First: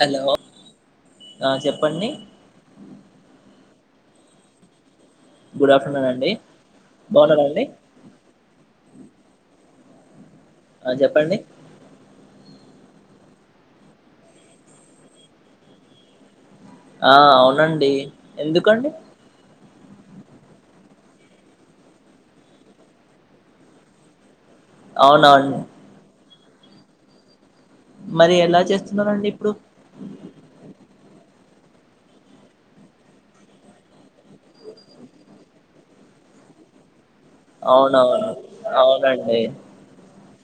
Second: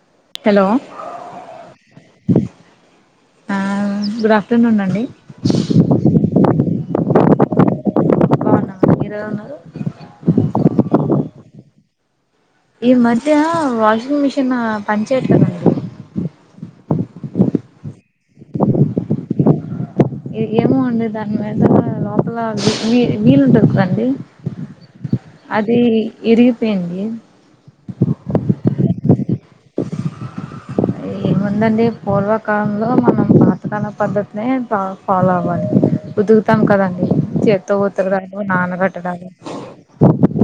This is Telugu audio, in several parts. హలో ఆ చెప్పండి ఆ గుడ్ ఆఫ్టర్నూన్ అండి గుడ్ ఆఫ్టర్నూన్ అండి బాగున్నారా అండి ఇరవైన్నారు ఆ చెప్పండి ఈ మధ్య వాషింగ్ మిషిన్ పని చేయట్లేదండి ఆ అవునండి ఎందుకండి ఏమో అండి దధర్ లోపల వీలుంటది కదండీ అవునునవును ఇరిగిపోయింది మరి ఎలా చేస్తున్నరాండి ఇప్పుడు ఏముందండి పూర్వకాలంలో మనం పాతకాల పద్ధతినే ఫాలో అవ్వాలి ఉతుకుతాం కదం అవునవును అవునండి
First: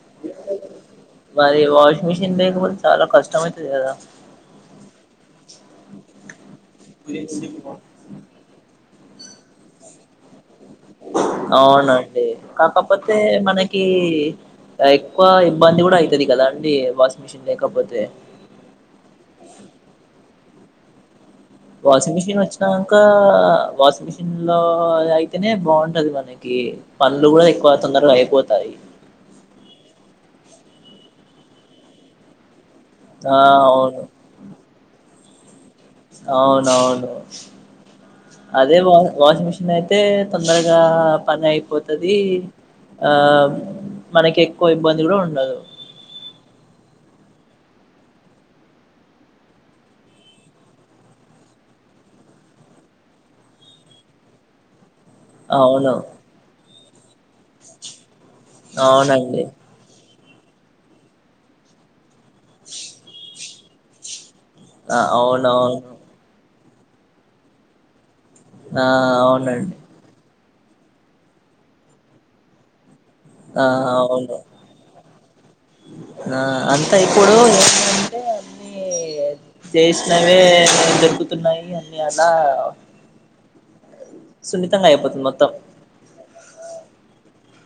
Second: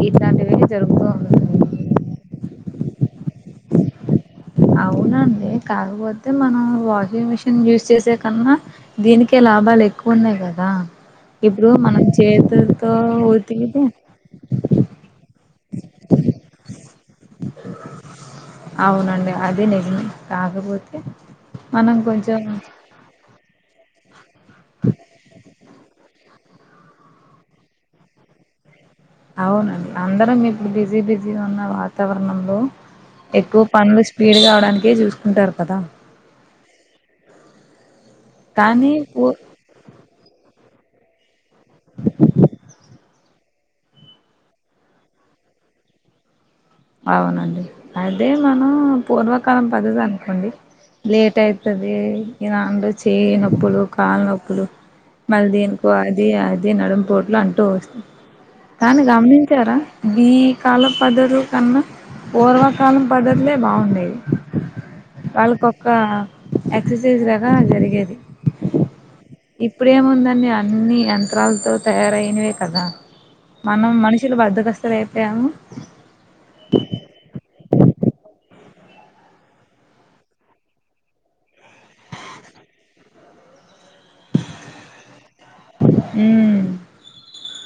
ఇట్లాంటివి జరుగుతూ మరి ఉంటుంది వాషింగ్ మిషిన్ లేకపోతే చాలా కష్టంమైతు దదా అవునండి కాకపోతే మనం వాషింగ్ మిషిన్ యూస్ చేసే కన్నా దీనికే లాభాలు ఎక్కువ ఉన్నాయి కదా ఇప్పుడు మనం అవునండి చేతులతో కాకపోతే ఉతికితే మనకి ఎక్కువ ఇబ్బంది కూడా అవుతుది కదా అండి వ అవునండి అదే నిజం కాకపోతే మనం వాషింగ్ కొంచెం మిషిన్ వచ్చినాక వాస్మి [inaudible] న్లో అయితేనే బావున్ తది మనకి పనులు కూడా ఎక్కువ తొందరగా అయిపోతాయి అవునండి అందరం ఇప్పుడు బిజీ బిజీ ఉన్న వాతావరణంలో ఆ ఎక్కువ అవును పనులు స్పీడ్ గా అవడానికే చూస్ ఉంటారు కదా అవునవును అదే కానీ వా పూ వాషింగ్ మిషిన్ అయితే తొందర గా పనై పోతది ఆ మనకి ఎక్కువ ఇబ్బంది కూడా ఉండదు అవునండి అదే మనం పూర్వకాలం పద్ధతి అనుకోండి లేట్ ఐతది ఇలాంటి చేయి నొప్పులు కాళ్ళ నొప్పులు మల్లి దేనికో అవును అది అది నడుం ఇట్లా అంటూ వస్తూ దాన్ని అవునండి గమనించారా దీ కాలం పద్దదు కన్ను ఓర్వా కాలం పద్ద ముందే బావుండేది ఆ అవునవును ఎక్సర్సైజ్ లాగ జరిగేది ఆ అవునండి ఇప్పుడే ముందనీ ఆ అన్ని యంత్రాలతో తయారైనవే కదా ఆ మనం మనుషులం అవును బద్దకస్తులు అయిపోయాము ఆ అంతా ఇప్పుడు ఎంటంటే అన్ని చేసినవే దొరుకుతున్నాయి అని అలా సున్నితంగా అయిపోతుంది మొత్తం హమ్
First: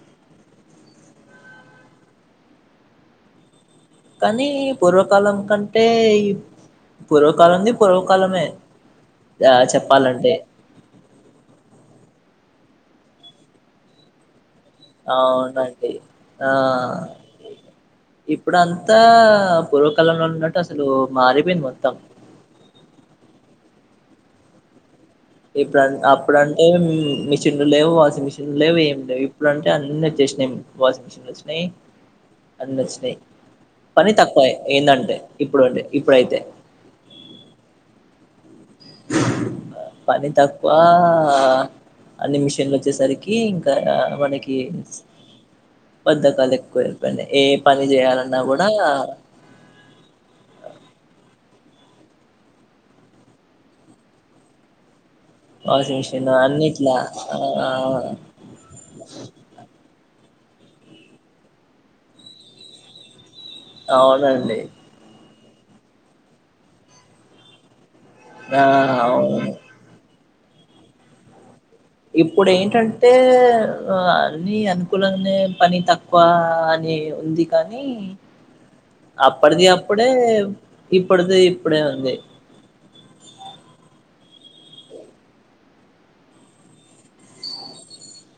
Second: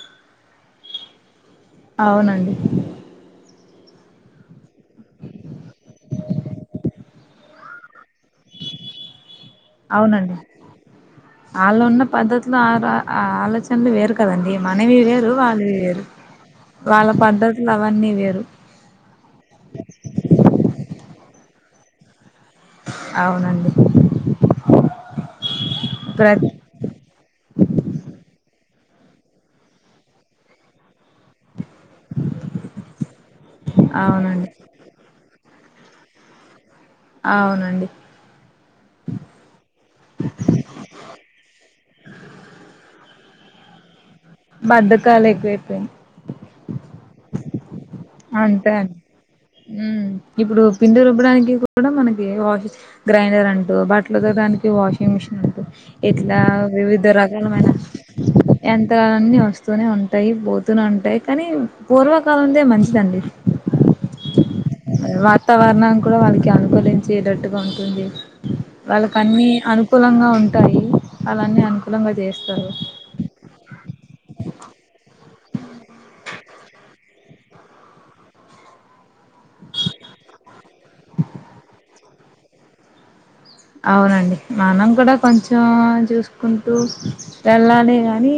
అవునండి కానీ పూర్వకాలం కంటే ఈ పూర్వకాలంని పూర్వ కాలమే ఆ చెప్పాలంటే అవునండి ఆళ్ళు ఉన్న పద్ధతులు ఆలోచనలు వేరు కదండి మనవి వేరు వాళ్ళవి అవునండి వేరు ఆ వాళ్ళ పద్ధతులు అవన్నీ వేరు ఇప్పుడంతా పూర్వకాలంలో ఉన్నట్టు అసలు మారిపోయింది మ తమ అవునండి ఇప్పుడు ప్రతి అప్పుడంటే మిషన్లు లేవు వాషింగ్ మిషన్ లేవు ఏమి ఇప్పుడు అంటే అన్ని వచ్చసినాయి వాషింగ్ మిషన్ వచ్చ అ నచ్చాయి పని తక్కువ అవునండి ఏందంటే ఇప్పుడు అండి ఇప్పుడైతే అవునండి పని తక్కువ అన్ని మిషన్లు వచ్చేసరికి ఇంకా మనకి బద్ధకాలు ఎక్కువైపోయినయి బద్దకాల ఎకువపో ఏ పని చేయ అంతే అడి ఇప్పుడు పిండి రుబ్బుడు మన వాష గ్రైండర్ అంటూ బట్టల ద వాష మిషన్ంట వాషింగ్ మిషిన్ ఇట్లా అన్నిట్లా వివిధ ఆ రకాలైన యంత్రాలన్నీ వస్తూనే ఉంటా ఉంటాయి పోతూనే ఉంటాయి కానీ పూర్వకాలం లే మంచి అండి అవునండి వాతావరణాం కూడా వాళ్ళకి అనుకూలించేటట్టుగా ఉంటుంది ఆ వాళ్ళకన్ని అవును అనుకులంగా ఉంట గని అలానే అంట ఇప్పుడు ఏంటంటే అన్ని అనుకూలనే పని తక్కువా అని ఉంది కానీ అప్పుడ్ది అప్పుడే ఇప్పుడ్ది ఇప్పుడే ఉంది అవునండి మనం కూడా కొంచెం చూసుకుంటూ వెళ్ళాలి గానీ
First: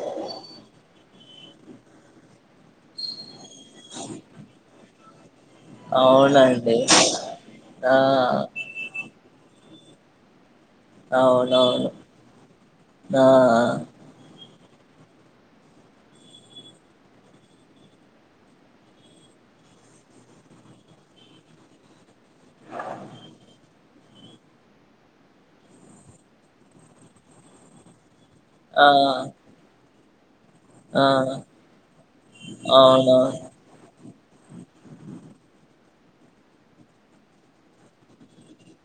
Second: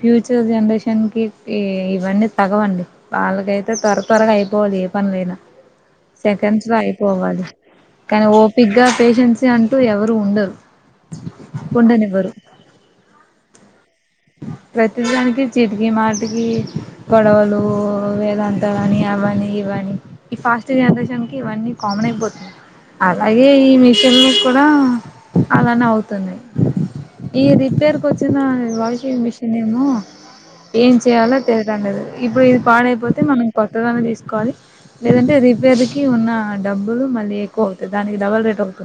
ఫ్యూచర్ జనరేషన్ క ఇవన్నీ తగవండి వాళ్ళకైతే త్వర త్వరగా అయిపోవాలి ఏ పనిలైనా సెకండ్స్ లో అవునండి అయిపోవాలి ఆ కానీ ఓపిక్ గా పేషెన్స్ అంటూ ఎవరూ ఉండరు అవునవును ఉండనివ్వరు ఆ ప్రతిదానికి చిటికి మాటికి గొడవలు వేదాంతాల అని అవని ఇవని ఈ ఫాస్ట్ జనరేషన్ కి ఇవన్నీ కామన్ అయిపోతుది అలాగె ఈ మిష్ ఇల్లు కుడా అలానే అవుతున్నాయి ఈ రిపేర్ ఇదా నీ ఆ వాయిస్ ఏ మిషనేమో ఏం ఆ చేయాలో తెలియదండ లేదు ఇప్పుడు ఇది పాడైపోతే అవునవును మనం కొత్తగా తీసుకోవాలి లేదంటే రిపేర్ ఇ ఉన్న డబ్బులు మళ్ళీ ఎక్కువ అవుతాయి దానికి డబల్ రేట్ అవుంది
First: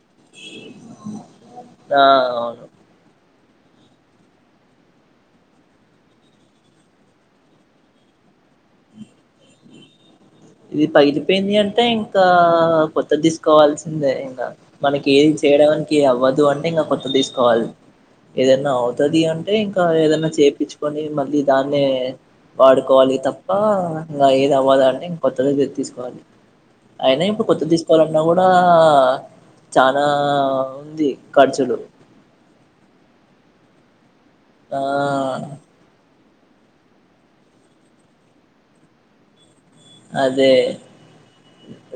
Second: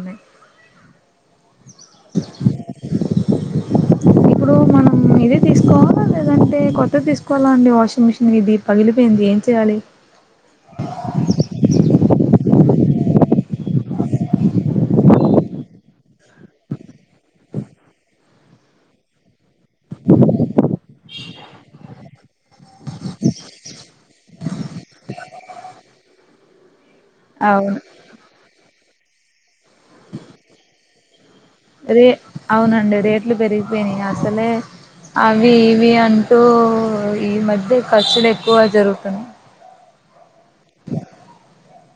దా అవును ఇప్పుడు మనమ్ ఇది తీసుకోవాల లేదంటే కొత్త తీసుకోవాలా అండి వాషింగ్ మిషిన్ ఇది పగిలిపోయింది ఏం చెయాలి ఇది పగిలిపోయింది అంటే ఇంకా కొత్తది తీసుకోవాల్సిందే ఇంక మనకి ఏది చేయడానికి అవ్వదు అంటే ఇక కొత్త తీసుకోవల్ ఏదనా అవుతది అంటే అంటే ఇంక ఏదన్నా చేపించుకొని మళ్ళీ దాన్నే వాడుకోవాలి తప్ప ఇంగా ఏది అవ్వదండి కొత్తది ఇగ తీసుకోవాలి అయిన ఇప్పుడు కొత్తది అవును తీసుకోవాలన్నా కూడా చానా ఉంది ఖర్చులు రే అవునండి రేట్లు పెరిగిపోయినా చలే ఆ అవి ఇవి అన్ దో ఇ మధ్య ఖర్చులు ఎక్కువయి జరుగుతా అదే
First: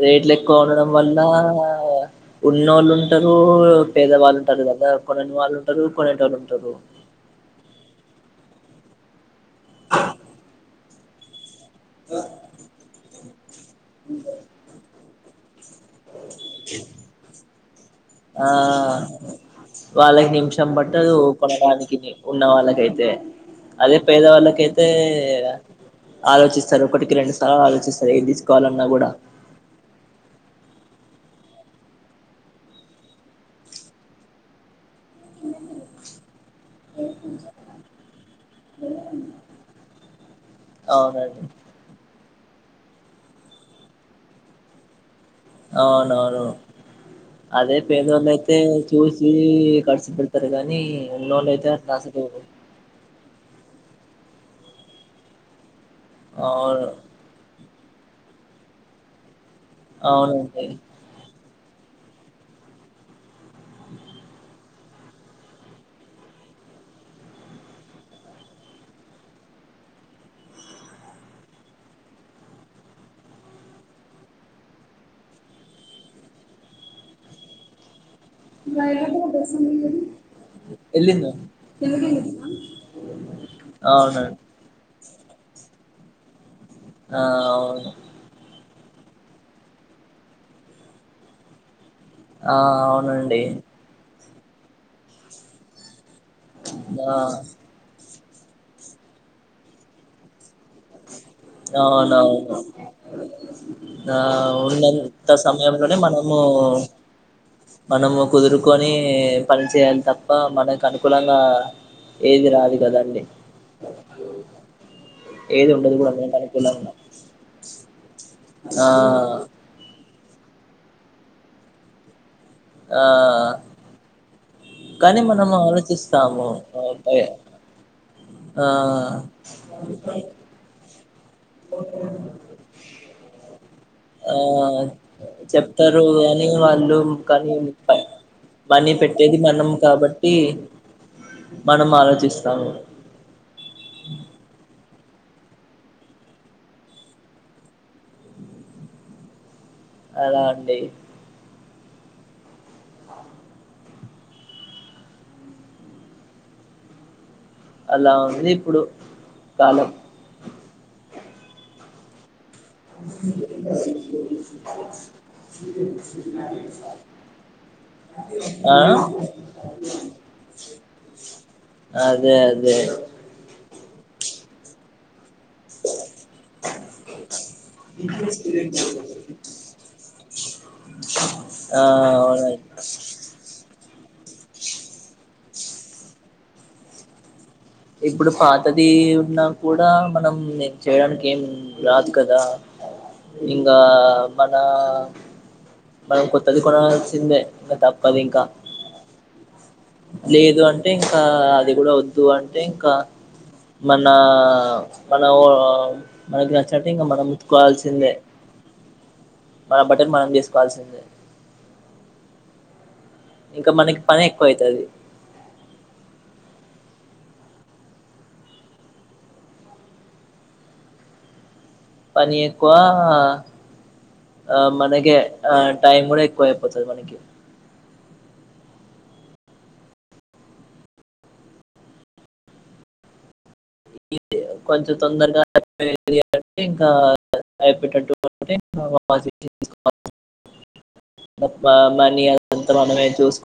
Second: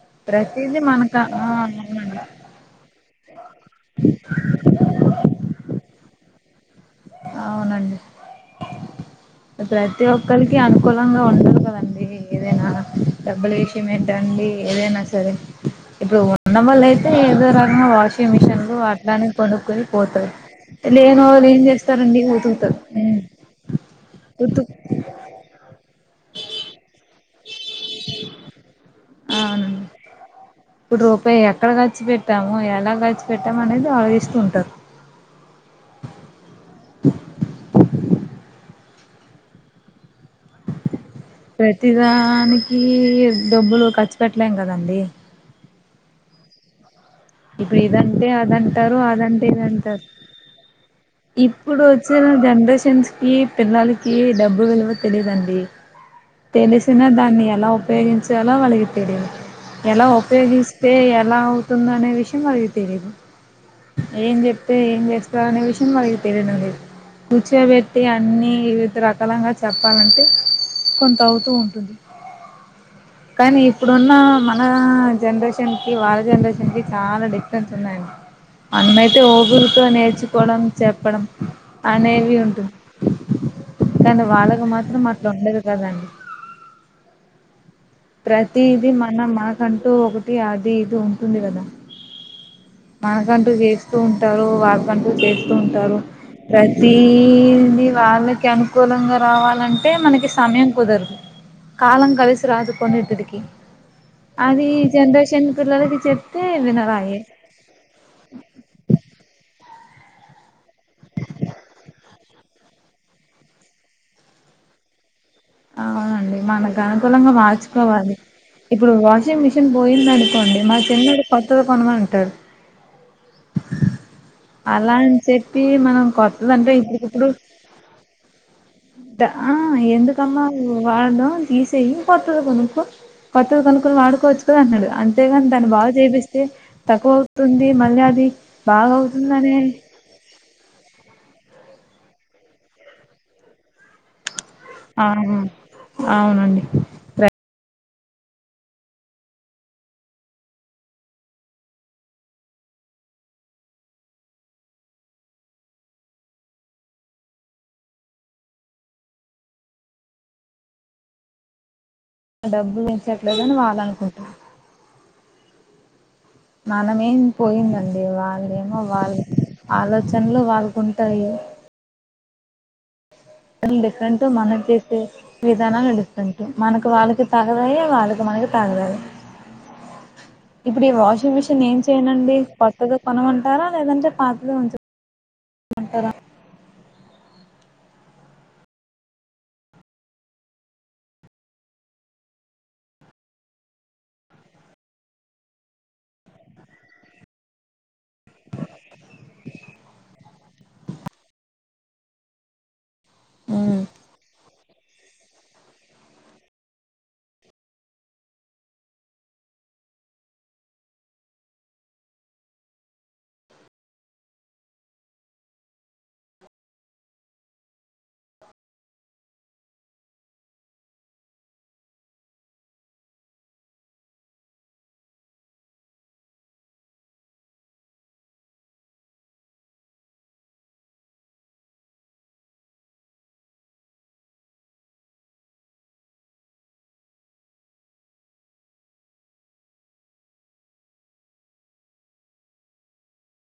రేట్లు ఎక్కువ ప్రతిదీ ఉండడం మనక వల్లా ఆ అవునండి ఉన్నోళ్లు ఉంటరు పేదవాళ్ళు ఉంటారు కదా కొనన్ని వాళ్ళు ఉంటారు కోనేటోళ్లు ఉంటారు అవునండి ప్రతి ఒక్కలికి అనుకూలంగా ఉండదు కదా తంది ఏదైనా తర్బలేష్ ట్ అండి ఏదైనా సరే ఇప్పుడు ఉన్న వాళ్ల అయితే ఏదో రకంగా వాషింగ్ ఆ మిషన్లు అట్లానే కొనుక్కుని పోతారు వాళ్ళకి నిమిషం పట్టదు లేని వాళ్ళు ఏం చేస్తారు కొనడానికి ఉన్న వాళ్ళకైతే అదే ఉతు పేదవాళ్ళకైతే ఆలోచిస్తారు ఒకటికి రెండు సార్ త ఆలోచిస్తది ఏంది తీసుకోవాలన్నా కూడా అవునండి ఇప్పుడు రూపాయి ఎక్కడ ఖర్చు పెట్టాము ఎలా ఖర్చు పెట్టాము అనేది ఆలోచిస్తూ ఉంటారు [unintelligible] అ ప్రతిదా మనికి డబ్బులు ఖర్చు పెట్టలేం కదండి అవునవును అదే ఇప్పుడు పేదవాళ్ళు ఇదంటే అయితే అదంటారు చూసి అదంటే ఇదంటారు ఖర్చు కొంటారు కానీ ఇప్పుడు వచ్చిన జనరేషన్స్ కి పిల్లలకి డబ్బు విలువ తెలీదండి అవును తెలిసినా దాన్ని ఎలా వేగంచ ఎాలలా వలగతేేడి ఎలా అవునండి ఉపయోగస్తే ఎలా మందనే విషయం అగి తెరిదు ఏం చెప్తే ఏం చేస్తారునే విషయం వాళ్ళకి తెలియడం లేదు కూర్చోబెట్టి అన్ని వివిధ రకాలుగా చెప్పాలంటే కొంత అవుతూ ఉంటుంది కానీ ఇప్పుడున్న మన జనరేషన్ కి వాళ్ళ జనరేషన్ కి చాలా డిఫరెన్స్ ఉన్నాయండి మన్నమైతే ఊగురితో నేర్చుకోవడం చెప్పడం ఎల్లిందా అనేవి ఉంటుంది అవునండి ఆ అవును కానీ వాళ్ళకు మాత్రం అట్లా ఉండదు కదండి ఆ అవును ప్రతిది మన మనకంటూ ఒకటి అది ఇది ఉంటుంది కదా ఆ అవునండి మనకంటూ చేస్తూ టారు వాగ పంటలు చేస్తూ ఉంటారు ప్రతి ఆ ద వాల అనుకూలంగా రావాలంటే మనకి సమయం కుదరుదు కాలం కలిస రా అవునవును అదుకు ఆ ఉన్నంత జనరేషన్ సమయంలోనే పిల్లలకి మనము చెప్తే వినరాయే మనము కుదురుకొని ప పని చేయాలి తప్ప మనకు అనుకూలంగా ఏది రదు కదండి ఏది ఉండదు కూడా అవునండి మనకు అనుకూలంగా మార్చుకోవాలి ఇప్పుడు ఆ వాషింగ్ మిషీన్ పోయి చి అడుకోండి మా చిన్నడు కొత్త కొనమ అంటారు ఆ అలా అని కానీ మనం చెప్పి మనం ఆలోచిస్తాము కొత్తదింటే ఆ పై ఇప్పుడికిప్పుడు ఆ ఆ ఎందుకమ్మా వాళందం తీసేయి కొత్త కొనుకు కొత్తది కొనుకులు ఆ వాడుకోవచ్చు కదా అన్నాడు అంతేగాని తాను బాగా చెప్తారు చేపిస్తే అని వాళ్ళు తక్కువ కానీ అవుతుంది మళ్ళీ అది బాగా అవుతుందినే ట్టి మనం ఆలోచిస్తాము ఆ అవునండి అలా ఉంటడి అలా ఉంది ఇప్పుడు కాలం డబ్బు పెంచట్లేదని వాళ్ళనుకుంటాను ఇ మనమేం పోయిందండి ఆ వాళ్ళేమో వాళ్ళ ఆలోచనలు వాళ్ళకు ఉంటాయి అదే అదే డిఫరెంట్గా మన చేస్తే విధానాలు డిఫరెంట్ మనకు వాళ్ళకి తాగదాయి వాళ్ళకి మనకి తాగదయి ఇప్పుడు ఈ వాషింగ్ మిషన్ ఏం ఆ చేయనండి అవునండి కొత్తగా కొనుగొంటారా లేదంటే పాపలో ఉమంటారా ఇప్పుడు పాతది ఉన్నా కూడా మనం నేను చేయడానికి ఏం రాదు కదా ఇంకా మన మనం కొత్తది కొనాల్సిందే ఇంకా తప్పదు ఇంకా లేదు అంటే ఇంకా అది కూడా వద్దు అంటే ఇంకా మనా మనం మనకి నచ్చట్టు ఇంకా మనం ఉతుకోవాల్సిందే మన బటన్ మనం తీసుకోవాల్సిందే ఇంకా మనకి పని ఎక్కువయితది పని ఎక్కువా మనకే ఆ టైం కూడా ఎక్కువ అయిపోతది మనకి కొంచెం తొందరగా అన్ని ఇంకా అయిపోయేటట్టు [unintelligible] మనమే చూసు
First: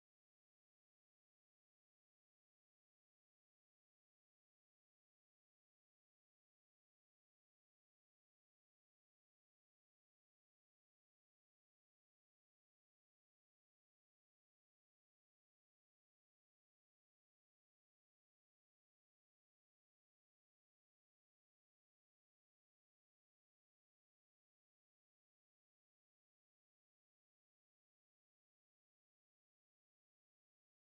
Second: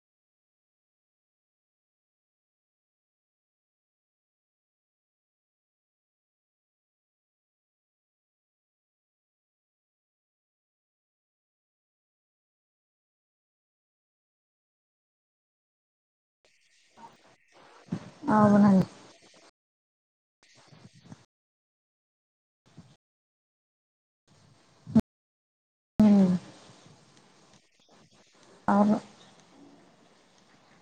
అవునండీ ఉమ్, అవును